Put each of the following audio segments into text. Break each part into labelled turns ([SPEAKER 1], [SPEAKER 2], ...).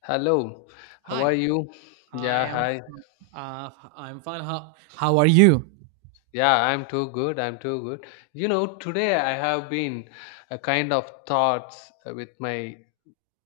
[SPEAKER 1] Hello, how are
[SPEAKER 2] Hi,
[SPEAKER 1] you?
[SPEAKER 2] I
[SPEAKER 1] Yeah,
[SPEAKER 2] am
[SPEAKER 1] hi.
[SPEAKER 2] uh, I'm fine. How are you?
[SPEAKER 1] Yeah, I'm too good. I'm too good. Today I have been a kind of thoughts with my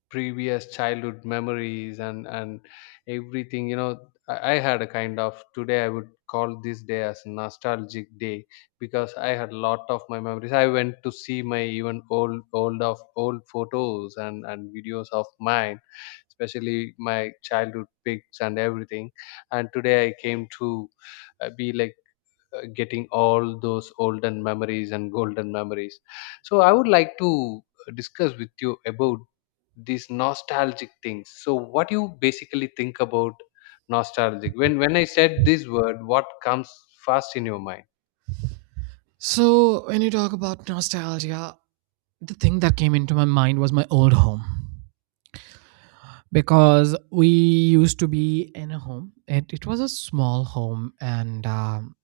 [SPEAKER 1] previous childhood memories and everything. I had a kind of today I would call this day as nostalgic day, because I had a lot of my memories. I went to see my even old of old photos and videos of mine, especially my childhood pics and everything. And today I came to be like getting all those olden memories and golden memories. So I would like to discuss with you about these nostalgic things. So what you basically think about nostalgic? When I said this word, what comes first in your mind?
[SPEAKER 2] So, when you talk about nostalgia, the thing that came into my mind was my old home. Because we used to be in a home, it was a small home and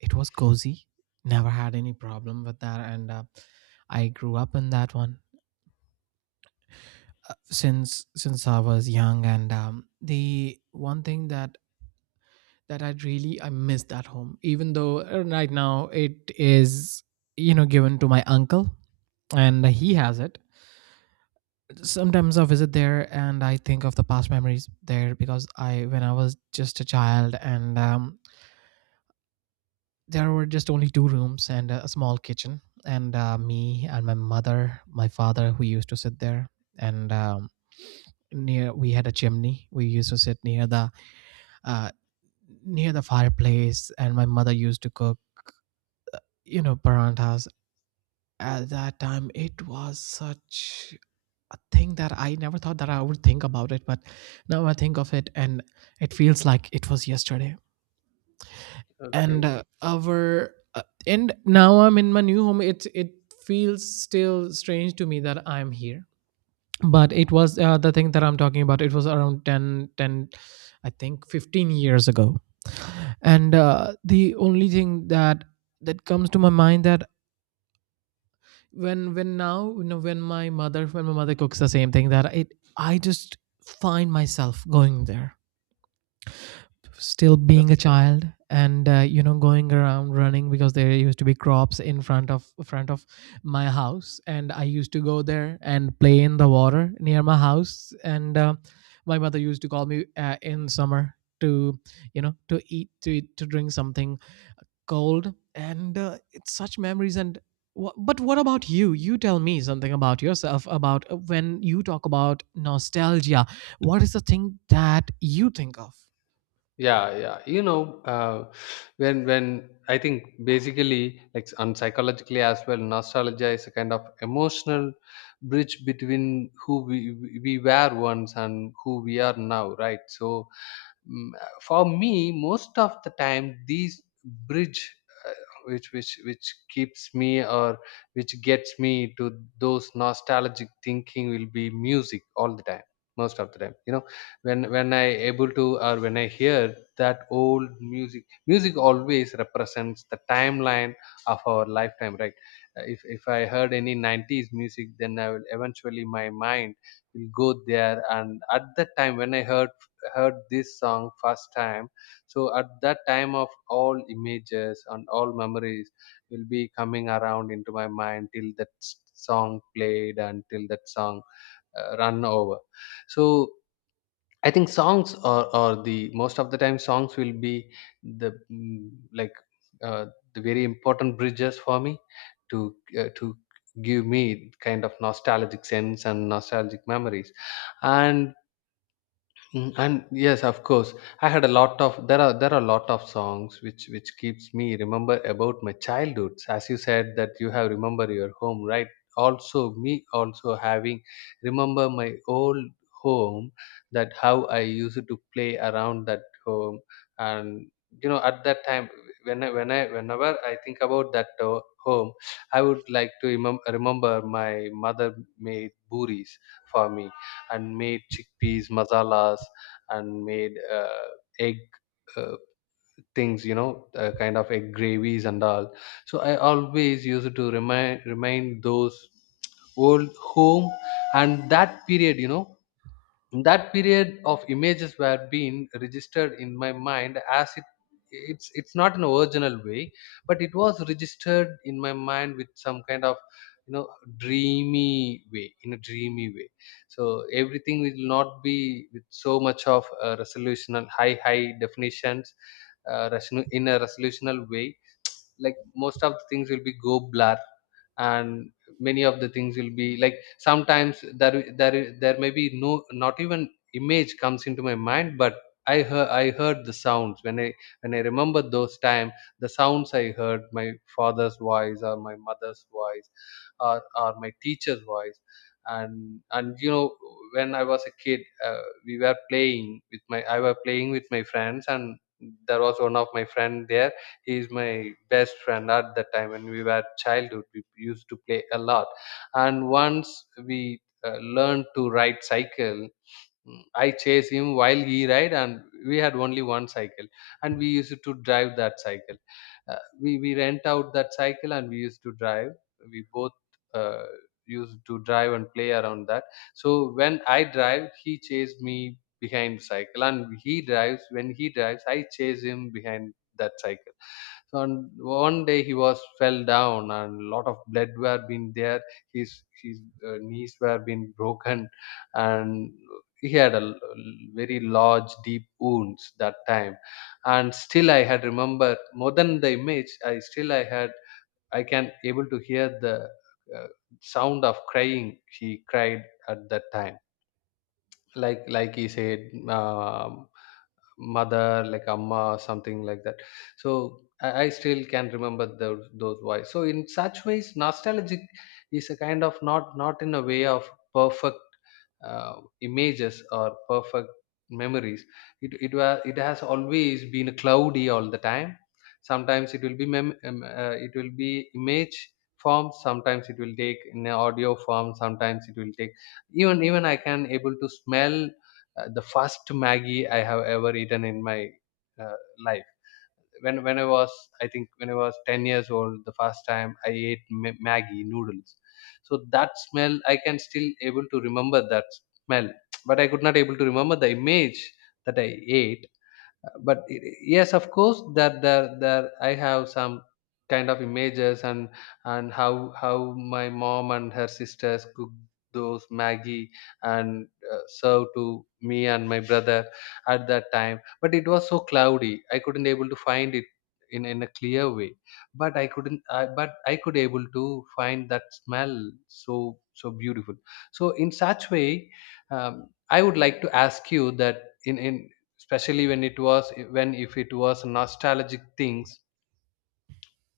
[SPEAKER 2] it was cozy. Never had any problem with that. And I grew up in that one since I was young. And the one thing that I miss that home. Even though right now it is given to my uncle and he has it. Sometimes I visit there and I think of the past memories there because I when I was just a child. And there were just only two rooms and a small kitchen and me and my mother, my father who used to sit there. And near we had a chimney. We used to sit near uh, the fireplace, and my mother used to cook paranthas. At that time, it was such a thing that I never thought that I would think about it, but now I think of it and it feels like it was yesterday. And
[SPEAKER 1] Okay.
[SPEAKER 2] uh, our uh, and now I'm in my new home. It feels still strange to me that I'm here. But it was the thing that I'm talking about. It was around I think 15 years ago. And the only thing that comes to my mind, that when now, when my mother cooks the same thing, that it I just find myself going there, still being a child. And going around running, because there used to be crops in front of my house, and I used to go there and play in the water near my house. And my mother used to call me in summer to, to drink something cold. And it's such memories. And wha but what about You tell me something about yourself, about when you talk about nostalgia, what is the thing that you think of?
[SPEAKER 1] Yeah, yeah, when I think basically like and psychologically as well, nostalgia is a kind of emotional bridge between who we were once and who we are now, right? So Mm, for me, most of the time these bridge uh, which keeps me or which gets me to those nostalgic thinking will be music all the time, most of the time. When I able to, or when I hear that old music, music always represents the timeline of our lifetime, right? If I heard any 90s music, then I will eventually my mind will go there, and at that time when I heard this song first time. So at that time, of all images and all memories will be coming around into my mind till that song played and till that song run over. So I think songs are the most of the time songs will be the like uh, the very important bridges for me to to give me kind of nostalgic sense and nostalgic memories. And and yes, of course, I had a lot of there are a lot of songs which keeps me remember about my childhood, as you said that you have remember your home, right? Also me also having remember my old home, that how I used to play around that home. And at that time, whenever I think about that home, I would like to remember my mother made buris for me, and made chickpeas masalas, and made egg uh, things, kind of egg gravies and all. So I always used to remind those old home, and that period. That period of images were being registered in my mind as it's not an original way, but it was registered in my mind with some kind of you know dreamy way, in a dreamy way. So everything will not be with so much of a resolutional high definitions, in a resolutional way. Like most of the things will be go blur, and many of the things will be like sometimes there may be no, not even image comes into my mind. But i heard the sounds when i remember those time. The sounds I heard, my father's voice, or my mother's voice, or my teacher's voice. And when I was a kid, we were playing with my friends. And there was one of my friend there. He is my best friend at that time. When we were childhood, we used to play a lot. And once we learned to ride cycle. I chase him while he ride. And we had only one cycle, and we used to drive that cycle. We rent out that cycle, and we used to drive. We both uh, used to drive and play around that. So when I drive, he chased me behind the cycle. And he drives, when he drives, I chase him behind that cycle. So and one day he was fell down, and a lot of blood were been there. His knees were been broken, and he had a very large deep wounds that time. And still I had remember more than the image. I still I can able to hear the uh, sound of crying. He cried at that time, like he said, um, mother, like amma, something like that. So I still can remember those voice. So in such ways, nostalgic is a kind of, not in a way of perfect uh, images or perfect memories. It has always been cloudy all the time. Sometimes it will be image form. Sometimes it will take in a audio form. Sometimes it will take, even I can able to smell the first Maggie I have ever eaten in my uh, life. When when I was, I think when I was 10 years old, the first time I ate Maggie noodles. So that smell, I can still able to remember that smell, but I could not able to remember the image that I ate. But yes, of course, that there I have some kind of images. And how my mom and her sisters cook those maggie and serve to me and my brother at that time. But it was so cloudy I couldn't able to find it in a clear way. But I couldn't, I could able to find that smell, so so beautiful. So in such way, I would like to ask you that in especially when it was when if it was nostalgic things,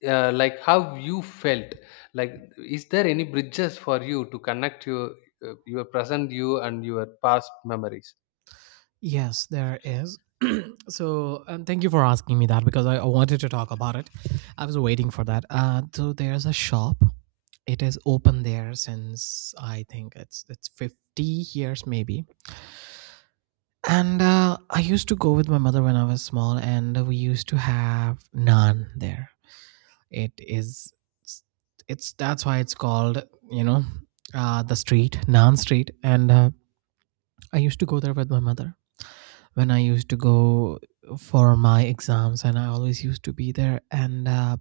[SPEAKER 1] like how you felt. Like, is there any bridges for you to connect your your present you and your past memories?
[SPEAKER 2] Yes, there is. So, thank you for asking me that because I wanted to talk about it. I was waiting for that. So there's a shop. It is open there since, I think, it's 50 years maybe. And I used to go with my mother when I was small, and we used to have naan there. It is, it's that's why it's called, you know, the street naan street. And I used to go there with my mother when I used to go for my exams, and I always used to be there. And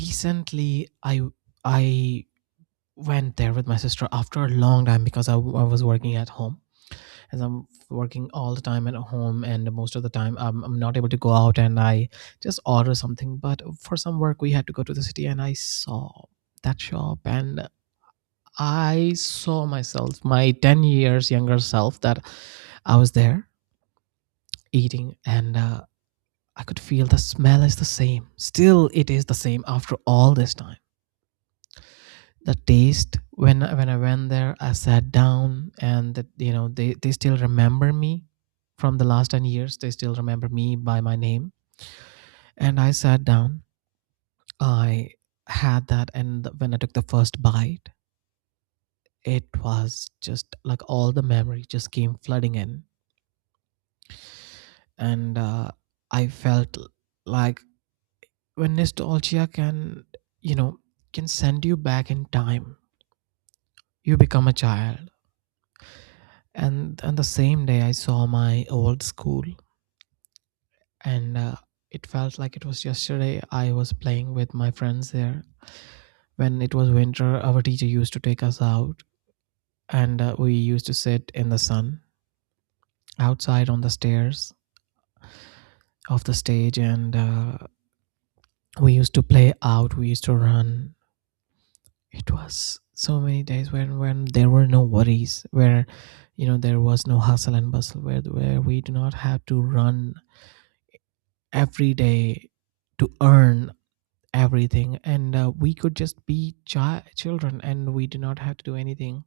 [SPEAKER 2] recently, I went there with my sister after a long time, because I was working at home, as I'm working all the time at home, and most of the time I'm not able to go out, and I just order something. But for some work we had to go to the city, and I saw that shop, and I saw myself, my 10 years younger self, that I was there eating. And I could feel the smell is the same. Still, it is the same after all this time. The taste, when I went there, I sat down, and that they still remember me from the last 10 years. They still remember me by my name. And I sat down. I had that, and when I took the first bite, it was just like all the memory just came flooding in. And I felt like, when nostalgia can, you know can send you back in time, you become a child. And on the same day I saw my old school, and it felt like it was yesterday. I was playing with my friends there. When it was winter, our teacher used to take us out, and we used to sit in the sun outside on the stairs of the stage. And we used to play out, we used to run. It was so many days when, there were no worries, where, there was no hustle and bustle, where, we do not have to run every day to earn everything. And we could just be children, and we do not have to do anything,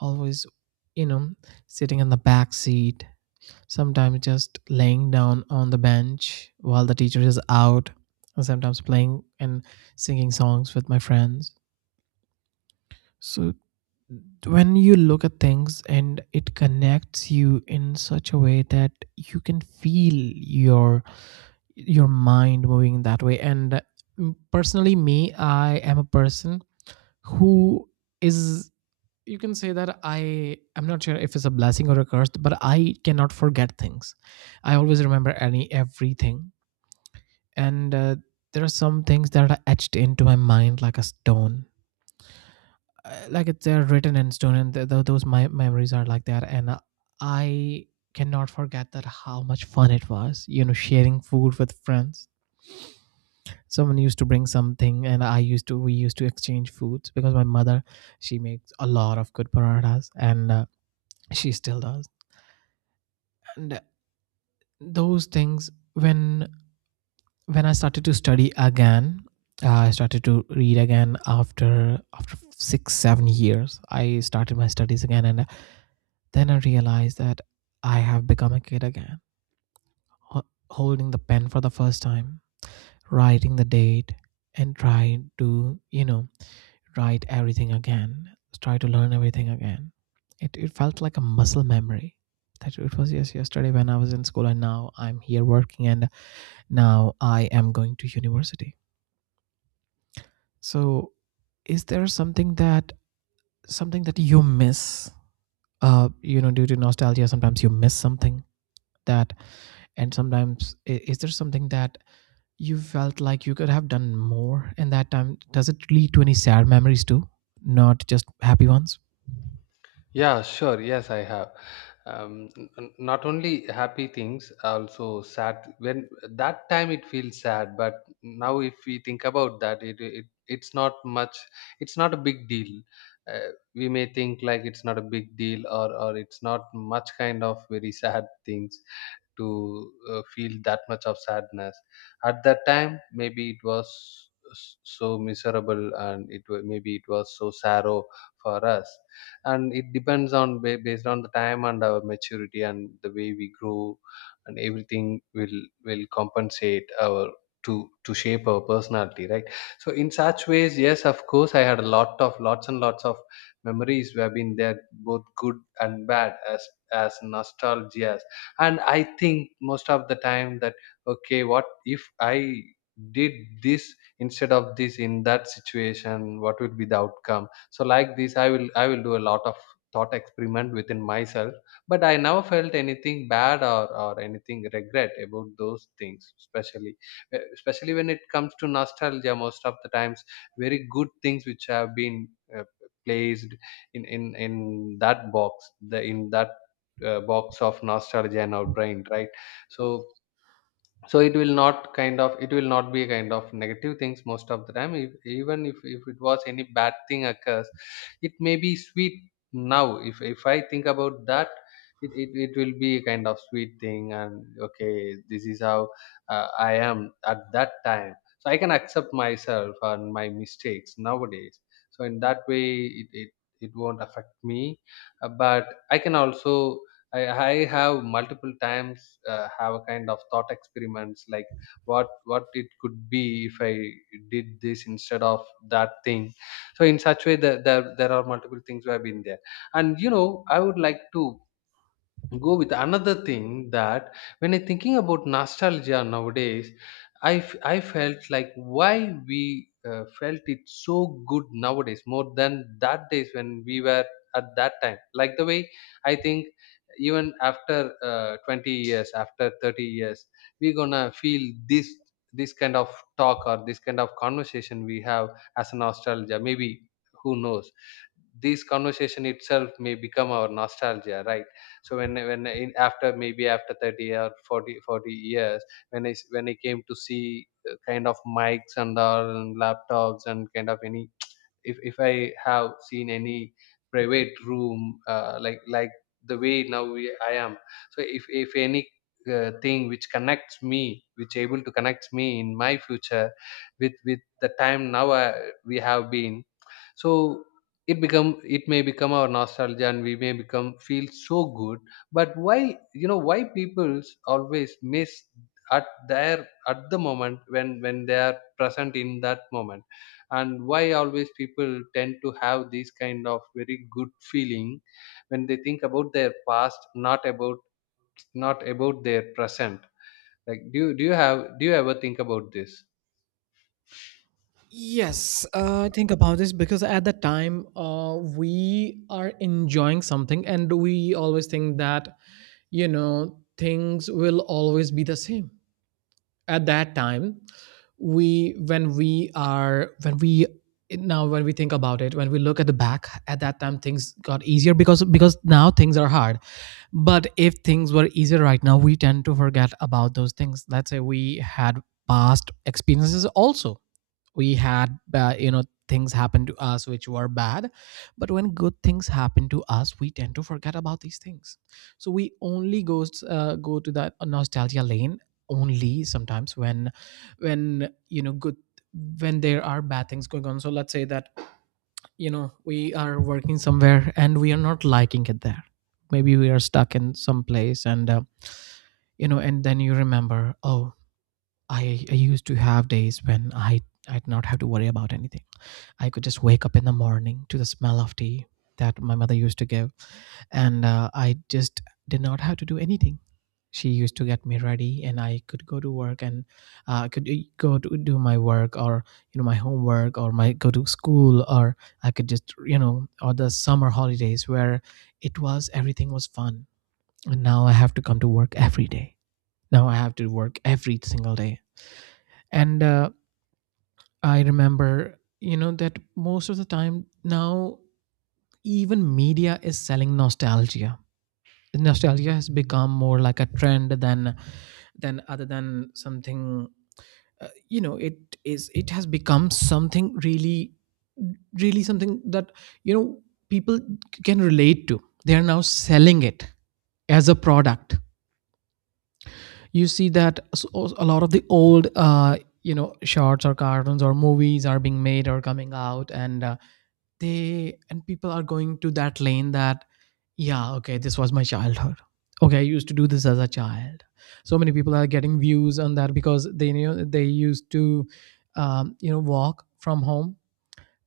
[SPEAKER 2] always, you know sitting in the back seat, sometimes just laying down on the bench while the teacher is out, and sometimes playing and singing songs with my friends. So, when you look at things and it connects you in such a way that you can feel your, mind moving in that way. And personally, me, I am a person who is, you can say that, I'm not sure if it's a blessing or a curse, but I cannot forget things. I always remember, any everything. And there are some things that are etched into my mind like a stone, like, it's they're written in stone. And those, my memories, are like that. And I cannot forget that how much fun it was, sharing food with friends. Someone used to bring something, and I used to we used to exchange foods, because my mother, she makes a lot of good parathas. And she still does. And those things, when, I started to study again, I started to read again after, 6 7 years. I started my studies again. And then I realized that I have become a kid again, holding the pen for the first time, writing the date, and trying to, write everything again, try to learn everything again. It felt like a muscle memory, that it was just yesterday when I was in school, and now I'm here working, and now I am going to university. So, is there something that, you miss? Due to nostalgia, sometimes you miss something that, and sometimes, is there something that you felt like you could have done more in that time? Does it lead to any sad memories too, not just happy ones?
[SPEAKER 1] Yeah, sure. Yes, I have. Not only happy things, also sad. When that time it feels sad, but now if we think about that, it's not much. It's not a big deal. We may think like it's not a big deal, or it's not much kind of very sad things to feel that much of sadness at that time. Maybe it was so miserable, and it maybe it was so sorrow for us. And it depends based on the time and our maturity and the way we grow. And everything will compensate our to shape our personality, right? So in such ways, yes, of course, I had a lot of lots and lots of memories who have been there, both good and bad as nostalgia. And I think most of the time that, okay, what if I did this instead of this in that situation, what would be the outcome? So like this, i will do a lot of thought experiment within myself. But I never felt anything bad or anything regret about those things, especially especially when it comes to nostalgia, most of the times very good things which have been uh, placed in that box of nostalgia in our brain, right? So so it will not be a kind of negative things most of the time. If, even if, if it was any bad thing occurs, it may be sweet. Now if I think about that, it will be a kind of sweet thing. And okay, this is how I am at that time, so I can accept myself and my mistakes nowadays. So in that way it won't affect me. But I can also I have multiple times have a kind of thought experiments like what it could be if I did this instead of that thing. So in such way that there are multiple things where I've been there. And I would like to go with another thing, that when I thinking about nostalgia nowadays, I felt like why we felt it so good nowadays more than that days when we were at that time, like the way I think. Even after 20 years, after 30 years, we're gonna feel this kind of talk or this kind of conversation we have as a nostalgia, maybe. Who knows, this conversation itself may become our nostalgia, right? So when in, after maybe after 30 or forty years, when I s- when I came to see kind of mics and all, and laptops, and kind of any, if I have seen any private room, like the way now I am. So if any thing which connects me, which able to connect me in my future with the time now, we have been. So it may become our nostalgia, and we may become feel so good. But why, why people always miss, at the moment, when they are present in that moment? And why always people tend to have these kind of very good feeling when they think about their past, not about their present? Like, do you ever think about this?
[SPEAKER 2] Yes, I think about this, because at the time, we are enjoying something and we always think that, things will always be the same. At that time, we, when we are, when we, now when we think about it, when we look at the back, at that time things got easier, because, now things are hard. But if things were easier right now, we tend to forget about those things. Let's say we had past experiences also, we had, things happen to us which were bad, but when good things happen to us we tend to forget about these things. So we only goes go to that nostalgia lane, only sometimes, when you know good when there are bad things going on. So let's say that, we are working somewhere and we are not liking it there, maybe we are stuck in some place, and and then you remember, oh, I used to have days when I did not have to worry about anything. I could just wake up in the morning to the smell of tea that my mother used to give. And I just did not have to do anything. She used to get me ready, and I could go to work. And I could go to do my work, or, my homework, or my go to school, or I could just, or the summer holidays where, it was everything was fun. And now I have to come to work every day. Now I have to work every single day, and I remember that most of the time now even media is selling nostalgia has become more like a trend than something, it is it has become something really really something that, you know, people can relate to. They are now selling it as a product. You see that a lot of the old, shorts or cartoons or movies are being made or coming out, and they and people are going to that lane that, yeah, okay, this was my childhood. Okay, I used to do this as a child. So many people are getting views on that because they knew they used to, walk from home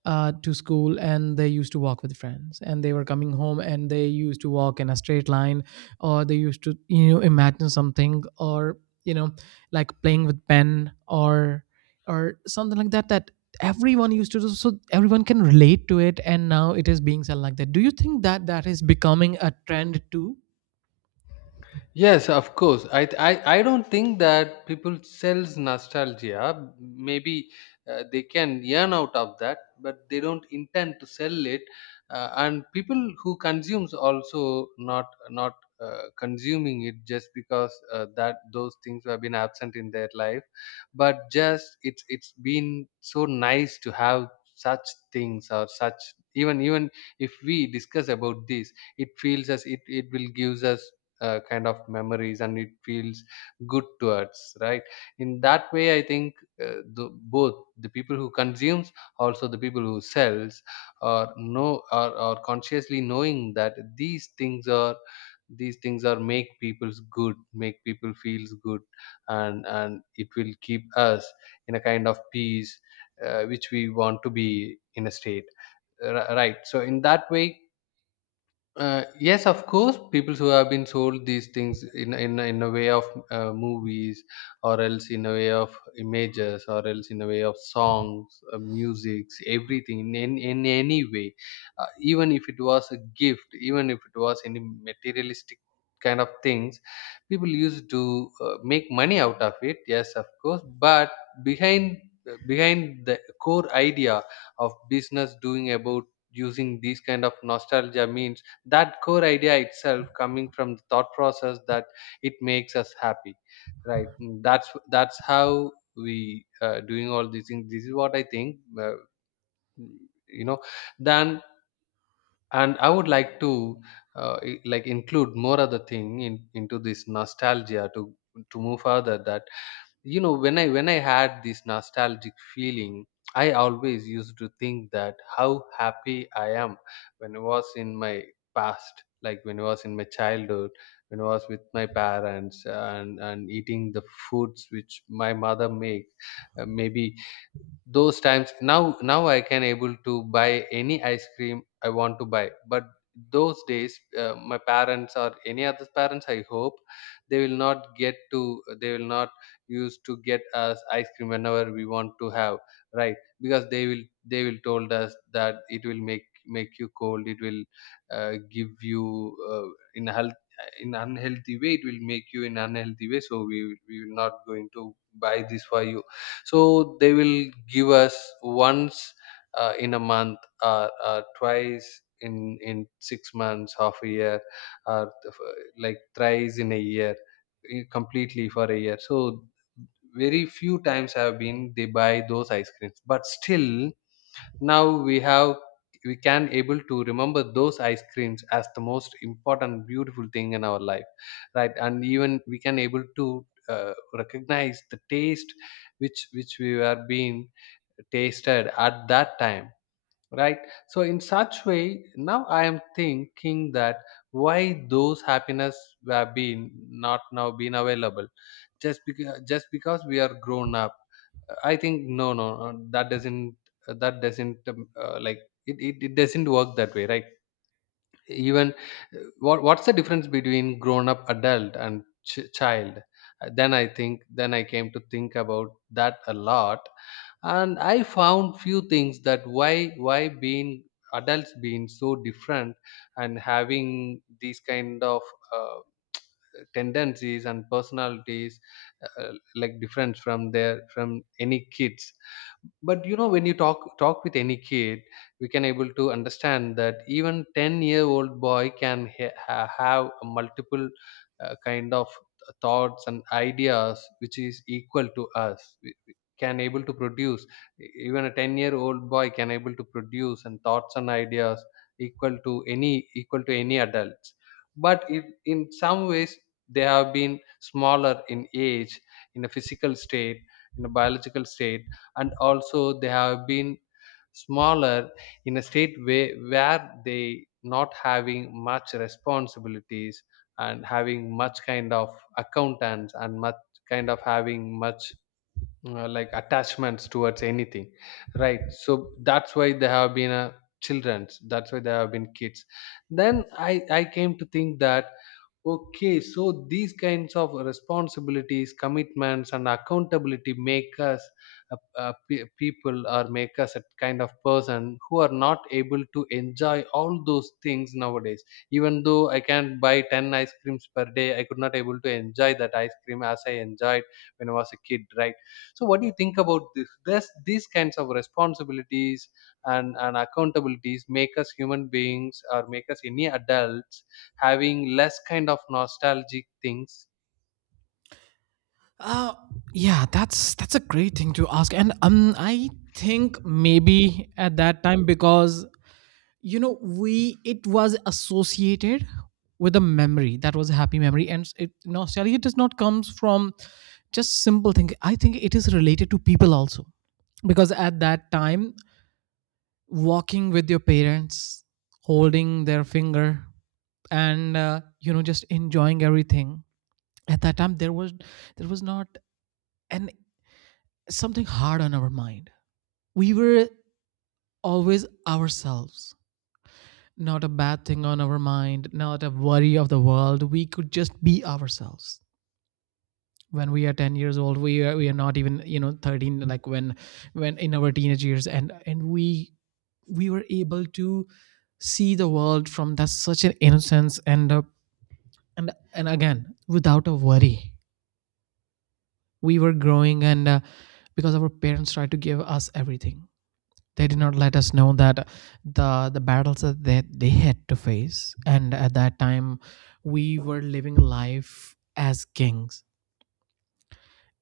[SPEAKER 2] uh, to school, and they used to walk with friends and they were coming home and they used to walk in a straight line, or they used to, you know, imagine something, or, you know, like playing with pen or something like that that everyone used to do. So everyone can relate to it and now it is being said like that. Do you think that that is becoming a trend too?
[SPEAKER 1] Yes, of course. I don't think that people sells nostalgia. Maybe they can earn out of that, but they don't intend to sell it. And people who consumes also not consuming it just because, that those things have been absent in their life, but just it's been so nice to have such things, or such, even if we discuss about this, it feels as it will gives us kind of memories, and it feels good to us, right. In that way I think, uh, the, both the people who consumes, also the people who sells, are consciously knowing that these things are, make people feels good, and it will keep us in a kind of peace, which we want to be in a state. Right. So in that way, yes, of course, people who have been sold these things, in, in a way of movies, or else in a way of images, or else in a way of songs, musics, everything in, in any way, even if it was a gift, even if it was any materialistic kind of things, people used to make money out of it. Yes, of course, but behind, behind the core idea of business doing about using these kind of nostalgia, means that core idea itself coming from the thought process that it makes us happy, right. That's how we doing all these things. This is what I think, you know then, and I would like to, like, include more other thing into this nostalgia, to move further, that, when I had this nostalgic feeling, I always used to think that how happy I am when I was in my past, like when I was in my childhood, when I was with my parents and eating the foods which my mother make, maybe those times. Now I can able to buy any ice cream I want to buy, but those days, my parents or any other parents, I hope, they will not use to get us ice cream whenever we want to have, right. Because they will told us that it will make you cold, it will give you, uh, in a health in unhealthy way, it will make you in unhealthy way, so we will not going to buy this for you. So they will give us once, in a month, or twice in 6 months, half a year, or th- like thrice in a year, completely for a year, so very few times have been they buy those ice creams. But still, now we can able to remember those ice creams as the most important beautiful thing in our life, right. And even we can able to recognize the taste which we were being tasted at that time, right. So in such way, now I am thinking that, why those happiness were been not now been available, just because we are grown up? I think no, no, no, that doesn't, like, it doesn't work that way, right? Even, what's the difference between grown up adult and child? Then I think, then I came to think about that a lot, and I found few things, that why being adults being so different, and having these kind of uh, tendencies and personalities, like different from any kids. But when you talk with any kid, we can able to understand that even 10-year-old boy can have a multiple kind of thoughts and ideas which is equal to us. We can able to produce, even a 10-year-old boy can able to produce and thoughts and ideas equal to any adults. But if in some ways they have been smaller in age, in a physical state, in a biological state, and also they have been smaller in a state way where they not having much responsibilities, and having much kind of accountants, and much kind of having much, like, attachments towards anything, right. So that's why they have been a children's, that's why they have been kids. Then I came to think that, okay, so these kinds of responsibilities, commitments, and accountability make us, people, or make us a kind of person who are not able to enjoy all those things nowadays. Even though I can buy 10 ice creams per day, I could not able to enjoy that ice cream as I enjoyed when I was a kid, right? So, what do you think about this? These kinds of responsibilities and accountabilities make us human beings, or make us any adults, having less kind of nostalgic things?
[SPEAKER 2] uh, yeah, that's a great thing to ask, and I think maybe at that time because, you know, we it was associated with a memory that was a happy memory, and it nostalgia does not comes from just simple thing. I think it is related to people also, because at that time, walking with your parents, holding their finger, and, just enjoying everything. At that time there was not an something hard on our mind. We were always ourselves, not a bad thing on our mind, not a worry of the world. We could just be ourselves. When we are 10 years old, we are not even, you know, 13, like when in our teenage years, we were able to see the world from that such an innocence, and, and again, without a worry, we were growing, and, because our parents tried to give us everything, they did not let us know that the battles that they had to face, and at that time we were living life as kings.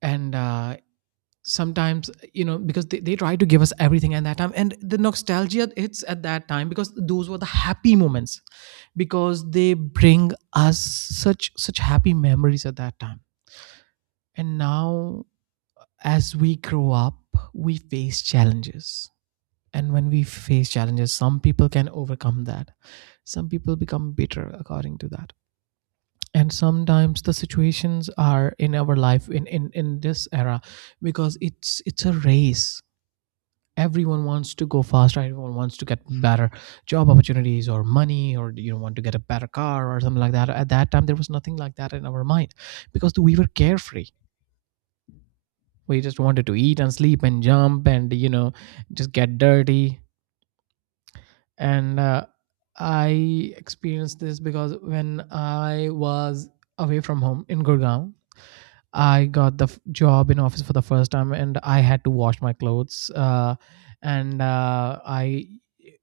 [SPEAKER 2] And, sometimes because they tried to give us everything at that time, and the nostalgia hits at that time because those were the happy moments, because they bring us such happy memories at that time. And now, as we grow up, we face challenges. And when we face challenges, some people can overcome that, some people become bitter according to that. And sometimes the situations are in our life in this era, because it's a race. Everyone wants to go faster, everyone wants to get better job opportunities or money, or, you know, want to get a better car or something like that. At that time there was nothing like that in our mind, because we were carefree. We just wanted to eat and sleep and jump and, you know, just get dirty. And, I experienced this because when I was away from home in Gurgaon, I got the job in office for the first time, and I had to wash my clothes, and I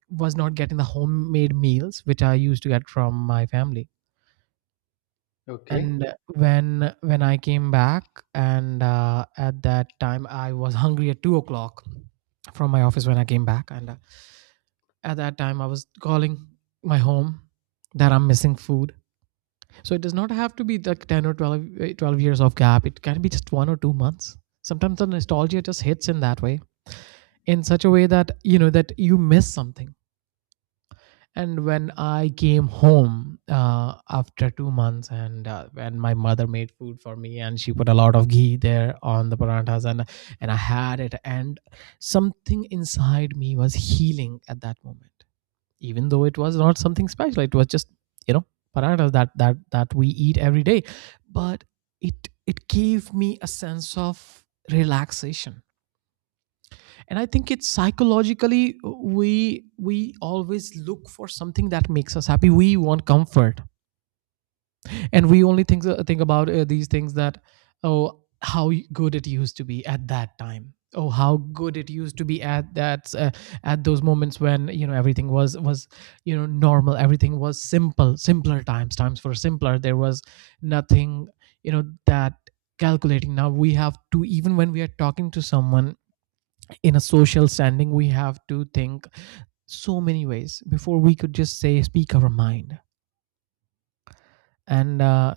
[SPEAKER 2] was not getting the homemade meals which I used to get from my family.
[SPEAKER 1] Okay.
[SPEAKER 2] And, when I came back, and, at that time I was hungry at 2 o'clock from my office when I came back, and, at that time I was calling my home that I'm missing food. So it does not have to be like 10 or 12 years of gap. It can be just 1 or 2 months. Sometimes the nostalgia just hits in that way, in such a way that, you know, that you miss something. And when I came home, after 2 months, and, when my mother made food for me and she put a lot of ghee there on the paranthas, and I had it, and something inside me was healing at that moment. Even though it was not something special, it was just, you know, paratas that we eat every day. But it gave me a sense of relaxation. And I think it's psychologically, we always look for something that makes us happy. We want comfort. And we only think about, these things that, oh, how good it used to be at that time. Oh, how good it used to be at that at those moments, when, you know, everything was, you know, normal, everything was simple, simpler times, times for simpler. There was nothing, you know, that calculating, now we have to, even when we are talking to someone in a social standing, we have to think so many ways before we could just say speak our mind. And,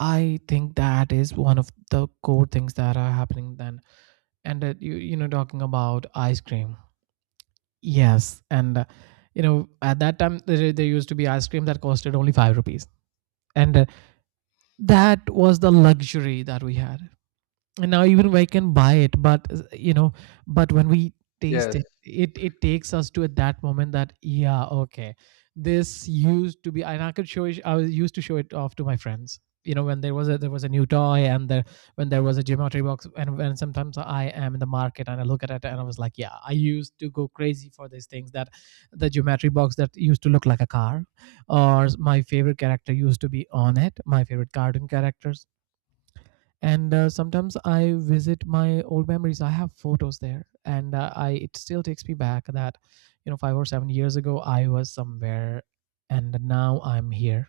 [SPEAKER 2] I think that is one of the core things that are happening then. And, you know, talking about ice cream, yes, and, at that time there, there used to be ice cream that costed only 5 rupees, and, that was the luxury that we had. And now even we can buy it, but, but when we taste
[SPEAKER 1] Yes.
[SPEAKER 2] it, it it takes us to at that moment that, yeah, okay, this used to be, and I could show it, I was used to show it off to my friends. You know, when there was a new toy, and there when there was a geometry box, and when sometimes I am in the market and I look at it, and I was like, yeah, I used to go crazy for these things that the geometry box that used to look like a car, or my favorite character used to be on it, my favorite cartoon characters. And, sometimes I visit my old memories, I have photos there, and, I it still takes me back that, you know, 5 or 7 years ago I was somewhere and now I'm here.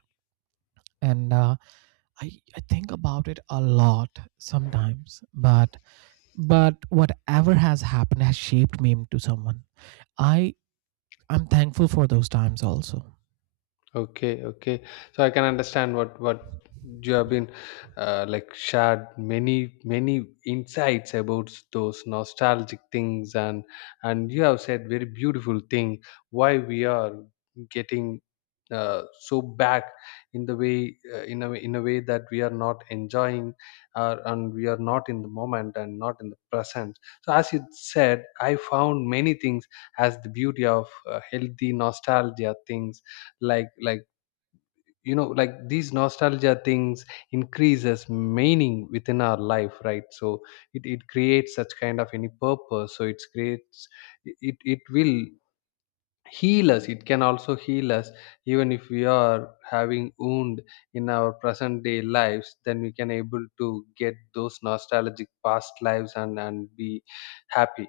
[SPEAKER 2] And, i I think about it a lot sometimes, but whatever has happened has shaped me into someone i I'm thankful for those times also.
[SPEAKER 1] Okay, okay. So I can understand what you have been, like, shared many insights about those nostalgic things, and you have said very beautiful thing. Why we are getting, so back, in the way, in a way that we are not enjoying, and we are not in the moment and not in the present. So as you said, I found many things as the beauty of healthy nostalgia things. Like, like these nostalgia things increases meaning within our life, right. So it creates such kind of any purpose, so it's creates, it will heal us. It can also heal us, even if we are having wound in our present day lives, then we can able to get those nostalgic past lives and be happy,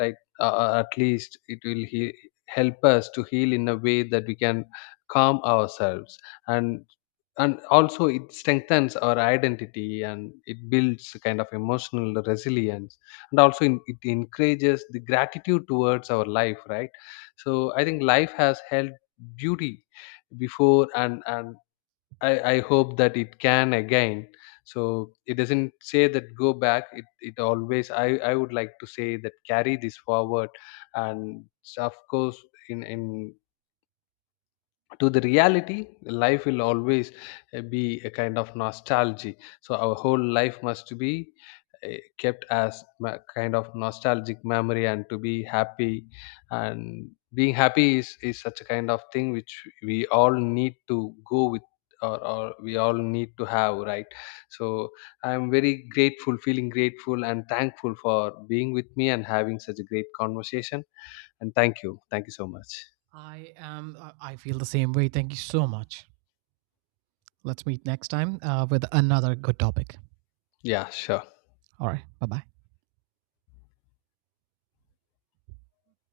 [SPEAKER 1] right. At least it will help us to heal in a way that we can calm ourselves, and and also it strengthens our identity, and it builds a kind of emotional resilience. And also, it encourages the gratitude towards our life, right. So I think life has held beauty before, and I hope that it can again. So it doesn't say that go back, it always, I would like to say that carry this forward. And of course, in to the reality, life will always be a kind of nostalgy. So our whole life must be kept as kind of nostalgic memory, and to be happy. And being happy is such a kind of thing which we all need to go with, or we all need to have, right. So I'm very grateful, feeling grateful and thankful for being with me and having such a great conversation, and thank you so much.
[SPEAKER 2] I am. I feel the same way. Thank you so much. Let's meet next time, with another good topic.
[SPEAKER 1] Yeah, sure.
[SPEAKER 2] All right. Bye bye.